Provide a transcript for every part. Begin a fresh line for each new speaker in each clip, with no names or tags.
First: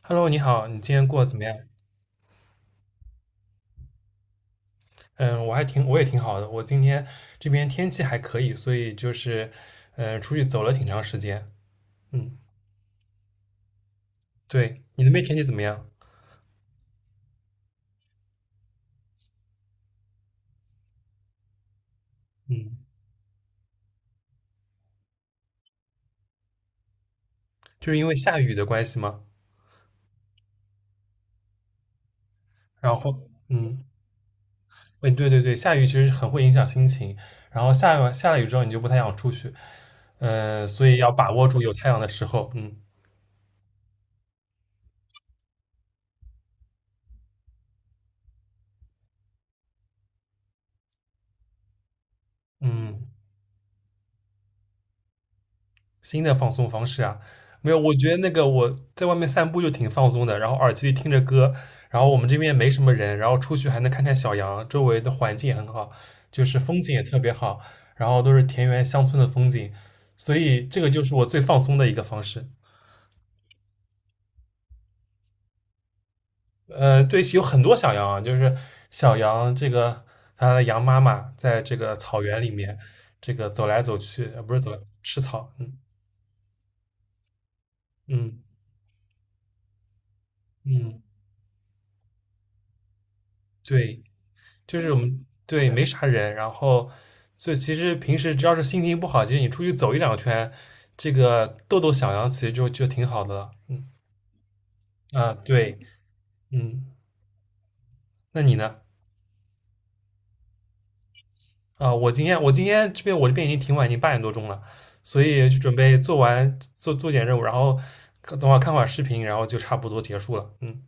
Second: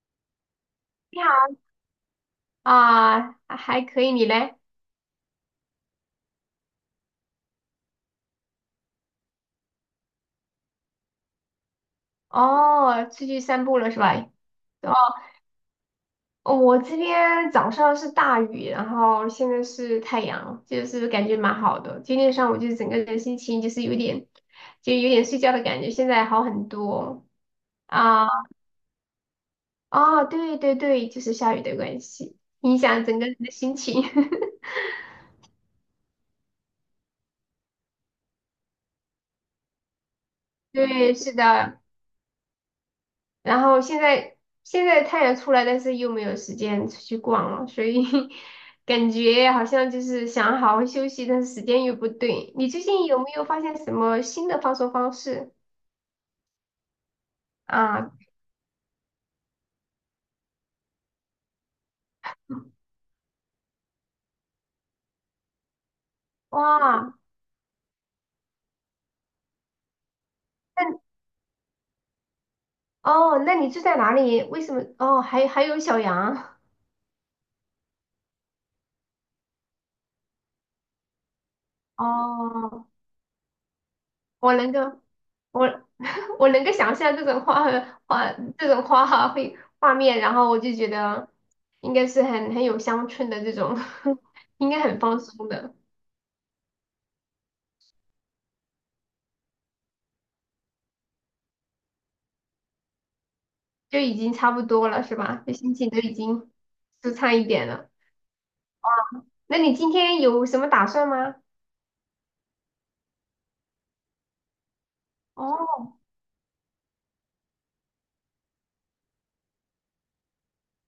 Hello，你好，你今天过
你
得怎么
好
样？
啊，还可以，你嘞？
嗯，我也挺好的。我今天这边天气还可以，所以就是，出去走了挺长时间。嗯，
哦，出去散步了是吧？
对，
哦，
你那边天气怎么样？
哦我这边早上是大雨，然后现在是太阳，就是感觉蛮好的。今天上午就
嗯，
是整个人心情就是有点，就有点睡觉的感觉，现在好很多
就是因为
啊。
下雨的关系吗？
哦，对对对，就是下雨的关系，影
然
响
后，
整个人的心情。
哎，对对对，下雨其实很会影响心情。然后下了雨之后，你就不太想出去，所以要
对，
把
是
握住有
的，
太阳的时候。嗯
然后现在太阳出来，但是又没有时间出去逛了，所以 感觉好像就是想好好休息，但是时间又不对。你最
嗯。
近有没有发现什么新的放松方式
新的放松方式啊，没有，我觉
啊？
得那个我在外面散步就挺放松的，然后耳机里听着歌，然后我们这边没什么人，然后出去还能看看小羊，周围的环境也很好，就是风景也
哇，
特别好，然后都是田园乡村的风景，所以这个
那
就是我最放松的一个方式。
哦，那你住在哪里？为什么？哦，还有小杨
对，有很多小羊啊，就是小羊这个它的羊妈妈在这个草原里面
哦，
这个走来走去，不
我
是走
能
来
够，
吃草，嗯
我 我能够想象画
嗯
这种画面，然后我就觉
嗯，
得应该是很有乡村的这种，
对。
应
就
该
是
很
我
放
们
松
对
的，
没啥人，然后所以其实平时只要是心情不好，其实你出去走一两圈，这个逗逗小羊其实就挺好的了。嗯
就已经差不多了，是
啊，
吧？就心
对，
情都已经
嗯，
舒畅一点了。
那你呢？
那你今天有什么打算吗？
啊，我今天我这边已经挺晚，已经八点多钟了，所以就准
哦
备做完做做点任务，然后等会儿看会儿视频，然后就差不多结束了。嗯，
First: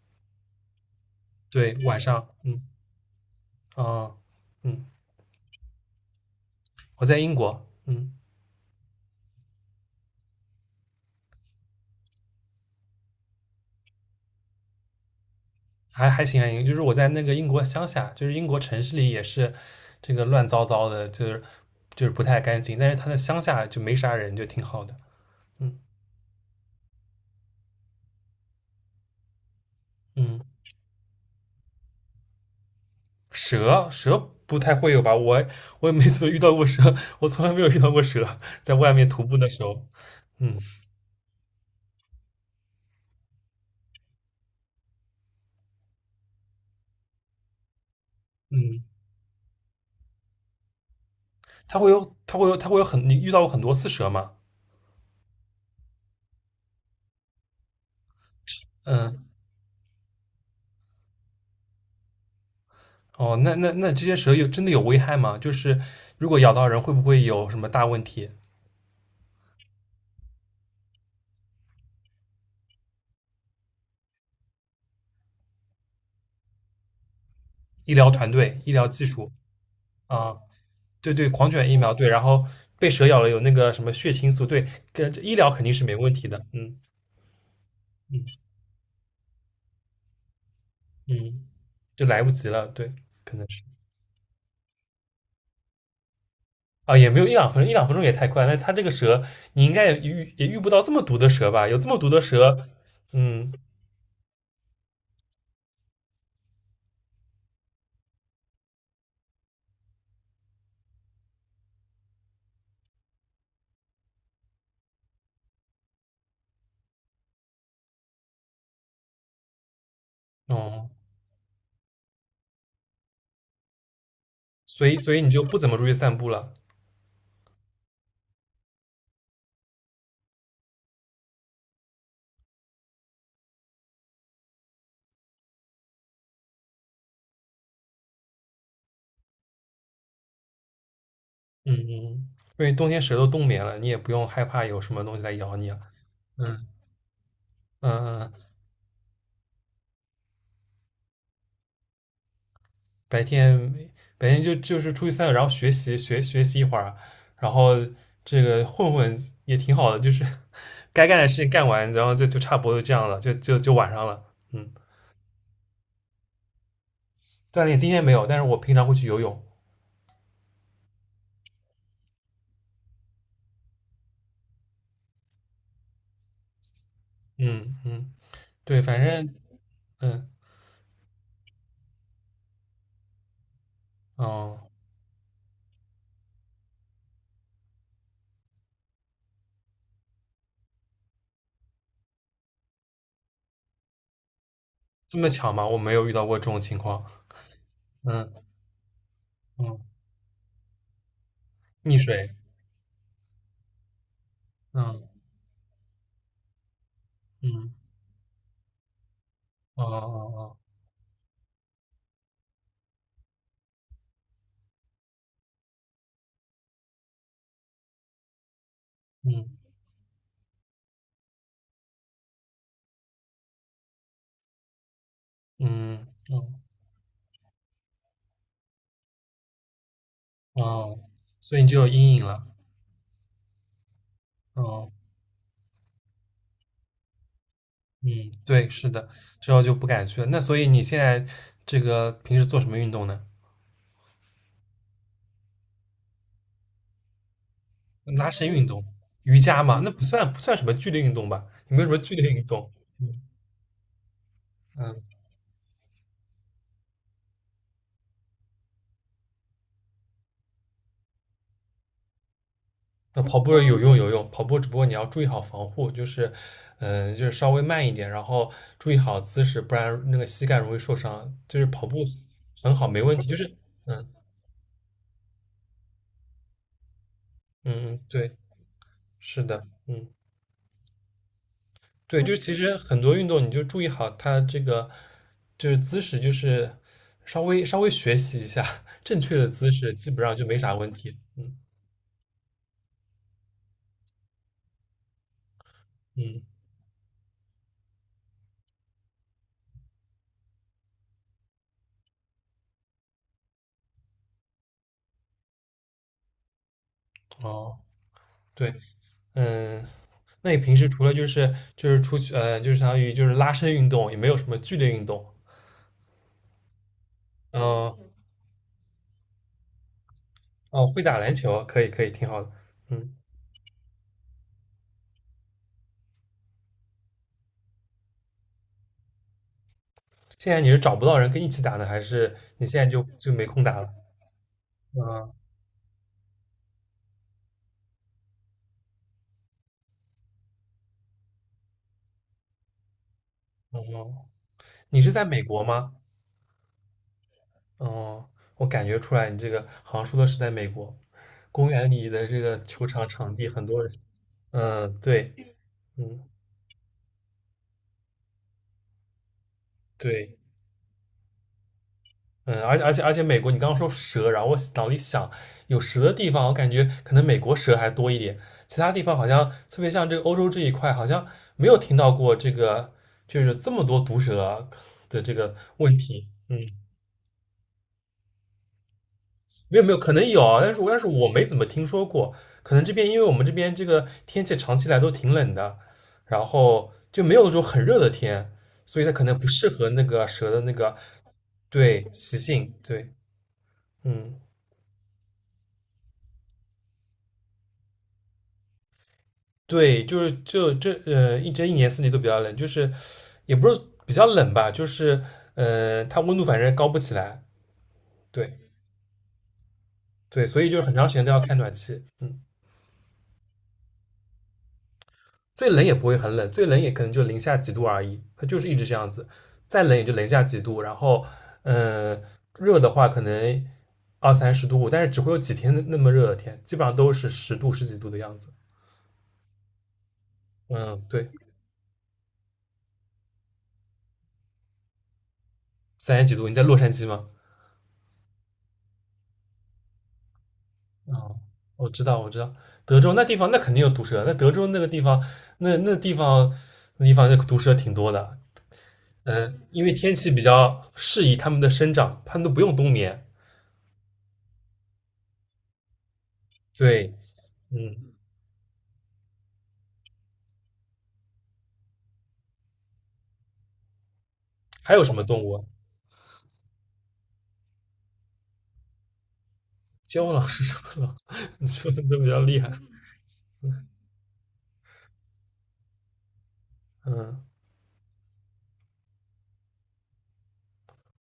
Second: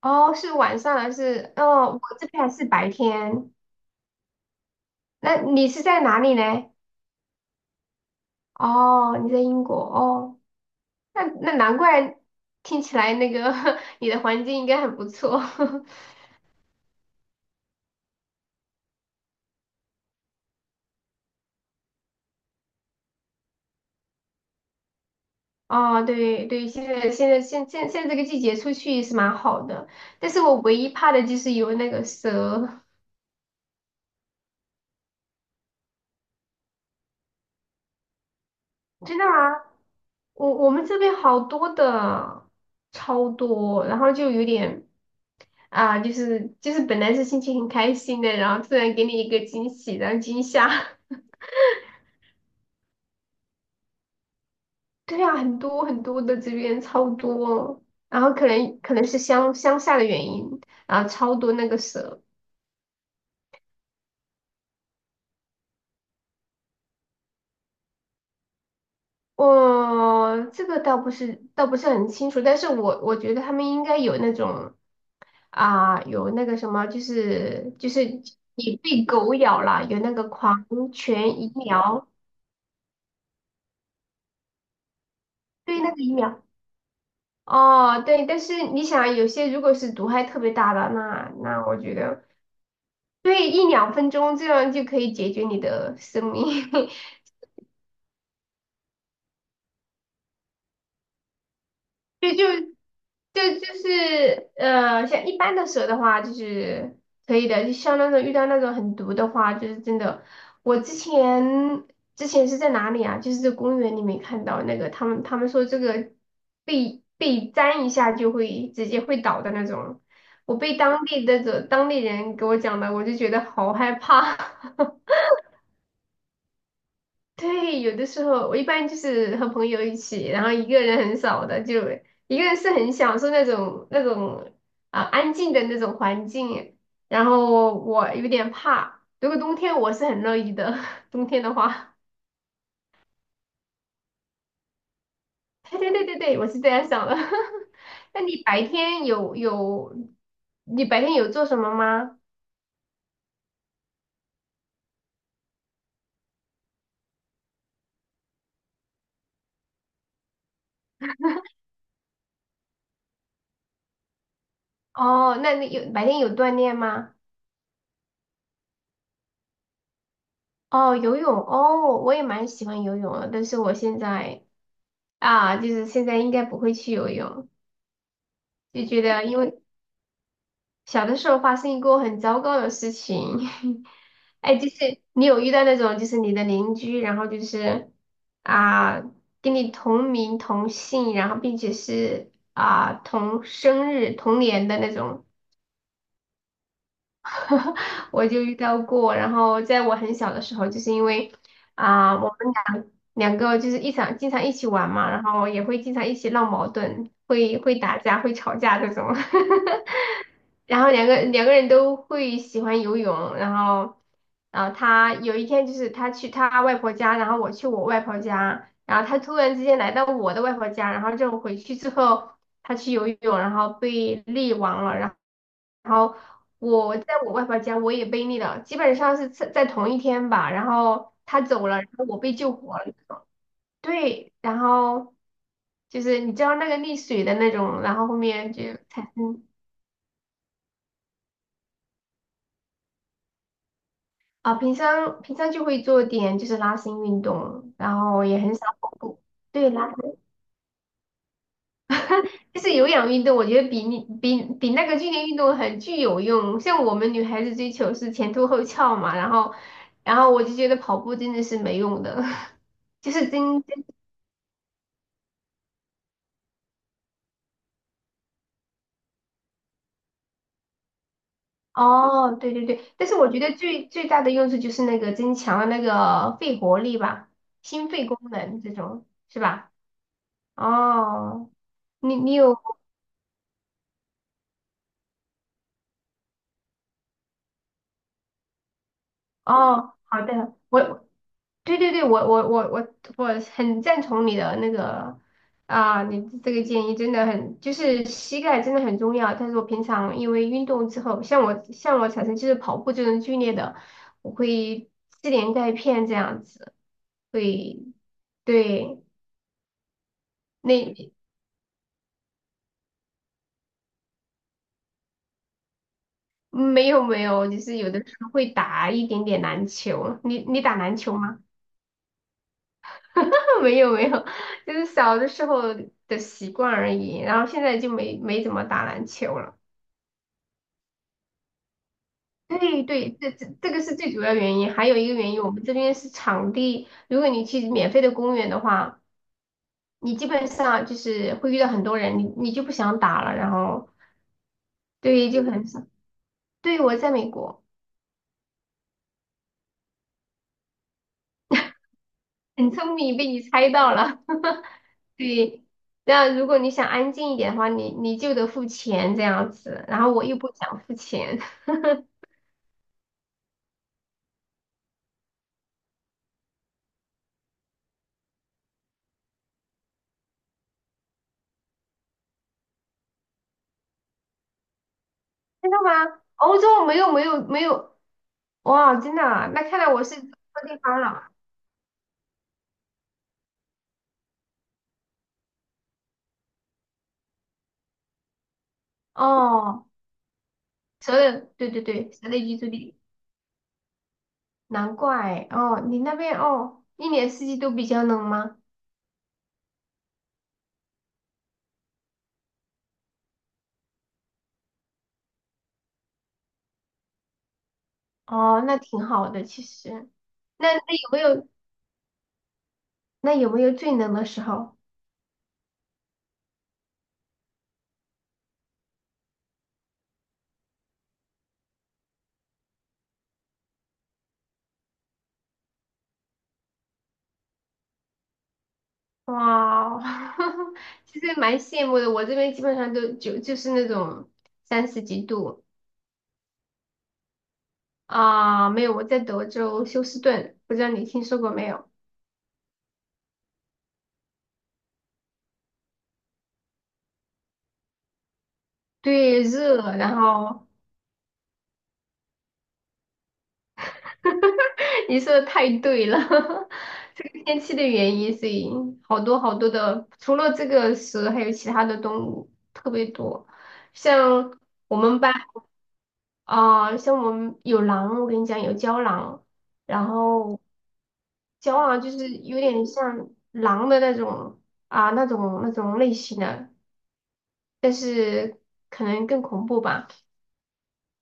哦，是晚上还是？
对，
哦，
晚
我
上，
这边还
嗯
是白天。
啊，嗯，
那你是在哪里呢？
我在英国，嗯。
哦，你在英国哦。那难怪听起来那个 你的环境应该很不错。
还行还行，就是我在那个英国乡下，就是英国城市里也是这个乱糟糟的，就是不太干净，但是它在乡下就没啥人，就挺好的。嗯
哦，对对，现在这个季节出去也是蛮好的，但
嗯，
是我唯一怕的就是有那个蛇。
蛇不太会有吧？我也没怎么遇到过蛇，我从来没有遇到过蛇，在外面
真
徒
的
步的时
吗？
候。
我
嗯
我们这边好多的，超多，然后就有点啊，就是本来是心情很开心的，然后突
嗯，
然给你一个惊喜，然后惊吓。
它会有它会有它会有很你遇到过很多次蛇吗？
对啊，很多很多的这边超多，然后可能是
嗯
乡下的原因，然后超多那个蛇。
哦，那这些蛇真的有危害吗？就是如果咬到人，会不会有什么大问题？
我这个倒不是很清楚，但是我觉得他们应该有那种啊、有那个什么，就是就
医
是
疗团队、医
你
疗
被
技术？
狗咬了，有那个
啊，
狂
对对，
犬
狂
疫
犬疫苗
苗，
对，然后被蛇咬了有那个什么血清素，对，跟医疗肯定
对
是
那
没
个疫
问题
苗。
的，嗯
哦，
嗯
对，但是你想啊，有些如果是毒害特别大的，那
嗯，
那我觉
就来
得
不及了，对，可能
对
是
一两分钟这样就可以解决你的生命。
啊，也没有一两分钟，一两分钟也太快，那它这个蛇你应该也遇不到这么毒的蛇吧？有这么毒的
就就
蛇，嗯
就是呃，像一般的蛇的话，就是可以的。就像那种遇到那种很毒的话，就是真的。我之前是在哪里啊？就是在公园里面看到那个，他们说这个被粘一下就会直接会倒的那种。我被
哦，
当地的当地人给我讲的，我就觉得好害怕。
所以你就不怎么出去散步了，
对，有的时候我一般就是和朋友一起，然后一个人很少的，就一个人是很享受那种啊、安静的那种环境。然后我有点怕，如果冬天我是很乐意的，冬天的
嗯嗯，嗯
话，
因为冬天蛇都冬眠了，你也不用害怕有什么东西来咬你
对
了，
对对对对，我是
嗯
这样想的。
嗯
那
嗯。
你白天有做什么吗？
白天就是出去散散，然后学习一会儿，然后这个混混也挺好的，就是 该干的事情干完，然后就差不多就这样了，就晚上了。嗯，
哦，那你白天有锻炼吗？
锻炼今天没有，但是我平常会去游泳。
哦，游泳哦，我也蛮喜欢游泳的，但是我现在。就是现在应该不会去游泳，
嗯嗯，对，
就觉
反
得
正
因为
嗯
小的时候发生一个很糟糕的事情，哎，
哦，
就是你有遇到那种就是你的邻居，然后就是啊跟你同名同姓，然后并且是同生日同年的那
这
种。
么巧吗？我没有遇到过这种情况。
我
嗯
就遇到过。然后
嗯，
在我很小的时候，就是因为
溺
我
水。
们两个就是一场经常一起玩嘛，
嗯
然后也会经常一起闹矛盾，会
嗯
会打架，会吵架这种。
哦 哦哦
然后两个人都会喜欢游泳，然后，然后，他有一天就是他去他外婆家，然后我去我外婆家，然后他突然之
嗯
间来到我的外婆家，然后就回去之后，他去游泳，然后被溺亡了，然后，然
嗯
后
哦
我在我外婆家我也被溺了，基本上是在同一天吧，然
哦，
后他
所以
走
你
了，
就
然
有
后
阴
我
影
被
了。
救活了那种，对，然
哦。
后就是你知道那个溺水的那种，然后后
嗯，
面就
对，是的，
产生。
之后就不敢去了。那所以你现在这个平时做什么运动呢？
啊，平常就会做点就是拉伸运动，然后
拉
也
伸
很
运
少
动、
跑步。
瑜伽
对，
嘛，
拉
那不
伸
算不算什么剧烈运动吧？有没有什么剧烈运
就
动？
是有氧运动，我觉得比你比比那个
嗯，
剧烈运动很具有用。像我们女孩子追求是前凸后翘嘛，然后我就觉得跑步真的是没用的，就
那
是
跑步
增
有
增
用有用，跑步只不过你要注意好防护，就是稍微慢一点，然后注意好姿势，不然那个膝盖容易受伤。就是跑步
哦，对对
很
对。
好，没
但是
问题。
我
就
觉
是
得最
嗯
最大的用处就是那个增强了那个肺活力吧，心
嗯，
肺功
对，
能这种是
是的，
吧？
嗯。
哦，你
对，
你
就是其
有
实很多运动，你就注意好它这个就是姿势，就是稍微稍微学习一下 正确的姿势，
哦，
基
好
本上就
的。
没啥问
我
题。嗯
对对对，我很赞同你的那个啊，你
嗯，
这个建议真的很，就是膝盖真的很重要。但是我平常因为运动之后，像我产生就是跑步这种剧烈的，我会吃点钙片这样子，
哦，
会
对，
对
嗯，那你平时除了
那
就是出去就是相当于就是拉伸运动，也没有什么剧烈运动。
没有没有，就
嗯、
是有
呃
的时候会打一点点篮球。你打
哦，
篮
会
球
打篮
吗？
球，可以可以，挺好的。嗯，
没有没有，就是小的时候的习惯而已，然后现在就没怎么打篮球了。
现在你是找不到人跟一起打呢，还是你现
对
在就
对，这
就没
这
空
这
打
个
了？
是最主要原因，还有一个原
嗯，
因，我们这边是场地。如果你去免费的公园的话，你基本上就是会遇到很多人，你就不想打了，然后
哦，你是在
对，
美
就
国
很少。
吗？
对，我在美国，
哦，我感觉出来你这个好像说的是在美国，公园里的这个
很
球
聪
场
明，被
场
你
地很
猜
多人，
到了。
嗯，对，
对，
嗯，
那如果你想安静一点的话，你就得付钱这样子，然后我又
对，
不想付钱，
嗯，而且美国，你刚刚说蛇，然后我脑里想有蛇的地方，我感觉可能美国蛇还多一点，其他地方好像特别像这个欧洲这一块，好像没有听到过这个就是这么多毒蛇的这个
真的
问
吗？
题，嗯。
欧洲没有没有没有，哇，真的啊那
没
看
有
来
没有，
我是
可能
错
有啊但
地
是
方
我
了。
没怎么听说过。可能这边因为我们这边这个天气长期来都挺冷的，然后就没有那种很热的天，所以它可能不适
哦，
合那个蛇的那个
蛇的，对对
对
对，蛇
习
的居住
性。
地。
对，嗯，
难怪哦，你那边哦，一年四季都比较冷吗？
对，就是一年四季都比较冷，就是也不是比较冷吧，就是它温度反正高不起来。
哦，
对
那挺好的，其实。
对，所
那
以就
那
是很长
有
时
没
间都要
有
开暖气。嗯。
那有没有最冷的时候？
最冷也不会很冷，最冷也可能就零下几度而已，它就是一直这样子。再冷也就零下几度，然后嗯、呃热的话可能二三十度，但是只会有几天那么热的天，基本上都是十度十几度的样子。
哇哦，
嗯，
其
对，
实蛮羡慕的。我这边基本上都就是那种三十几度
三十几度。你在洛杉矶吗？
啊，没有。我在德州休斯顿，不知道你听
哦，
说过没
我
有？
知道，我知道，德州那地方那肯定有毒蛇，那德州那个地方，那那地方那地方那毒蛇挺多的。
对，
嗯，
热，
因为天
然
气比
后
较适宜它们的生长，它们都不用冬眠。
你说的太对了，
对，
这个天气的
嗯。
原因，所以好多好多的，除了这个蛇，还有其他的动物特别多。像
还
我
有什
们
么
班
动物啊？
像我们有狼，我跟你讲有郊狼，然
郊狼
后
是什么狼？你
郊
说
狼
的
就
都比
是
较厉
有
害。
点像狼的那种啊、那种那种类型的，
嗯，
但是可能更恐怖吧。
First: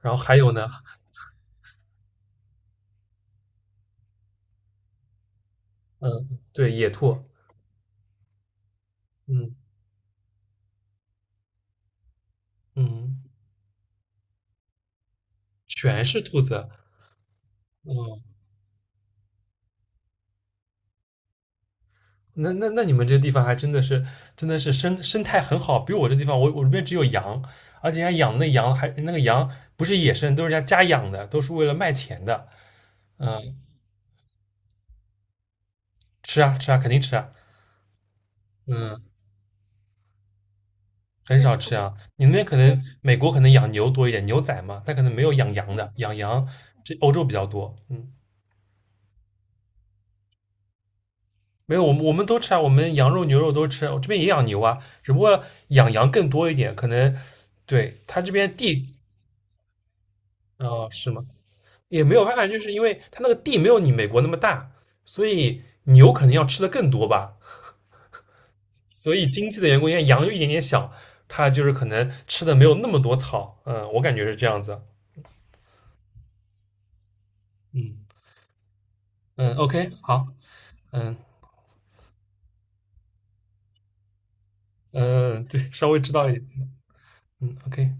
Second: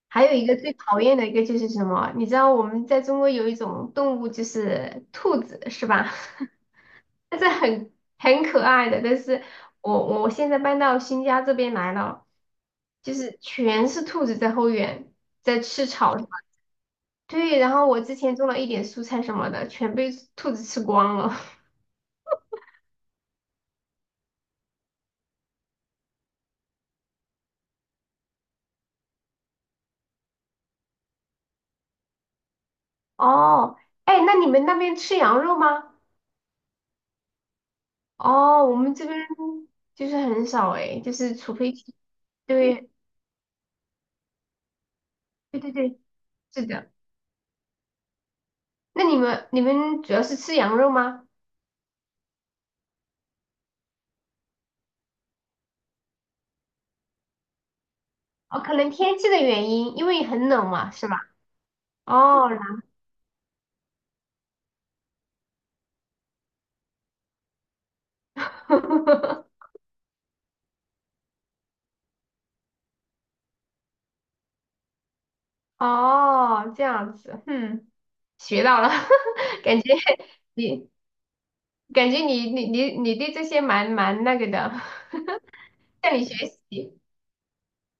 然后
还有
还
一
有
个
呢，
最讨厌的一个就是什么？你知道我们在中国有一种动物就是兔子，是吧？
嗯，对，野兔，
但是很可爱的。但是
嗯
我现在搬到新家这边来了，就
嗯，
是全是兔子在后院在吃
全
草
是
什么。
兔子。
对，然后我之
嗯，
前种了一点蔬菜什么的，全被兔子吃光了。
那你们这地方还真的是生态很好，比我这地方，我这边只有羊，而且人家养的羊还那个羊不是野生，都是人家家养的，都是为了卖钱的。嗯，
哦，哎，那你们那边吃羊肉吗？
吃啊吃啊，肯定吃啊。
哦，我们这
嗯。
边就是很少哎，就是
很
除
少
非
吃啊。
去
你那边可能
对
美国可能养牛多一点，牛仔嘛，它可能没有养
对对
羊的，
对，
养羊
是的。
这欧洲比较多。嗯，
那你们主要是吃羊肉吗？
没有，我们都吃啊，我们羊肉、牛肉都吃，我这边也养牛啊，只不过养羊更多一点，可能对他这边
哦，可能
地
天气的原因，因为很冷嘛，是
是
吧？
吗？也没有办法，
哦，
就是因为他那个地没有你美国那么大，所以牛可能要吃的更多吧。所以经 济的缘故，因为羊又一点点小，它就是可能吃的没有那么多草。嗯，我感觉是这样子。
哦，这样子，嗯，
嗯
学到了，
嗯
感
，OK，
觉
好，
你
嗯。
感觉你对这些蛮那个的，
嗯，对，稍微 知
向你
道一点。
学习。
嗯，OK。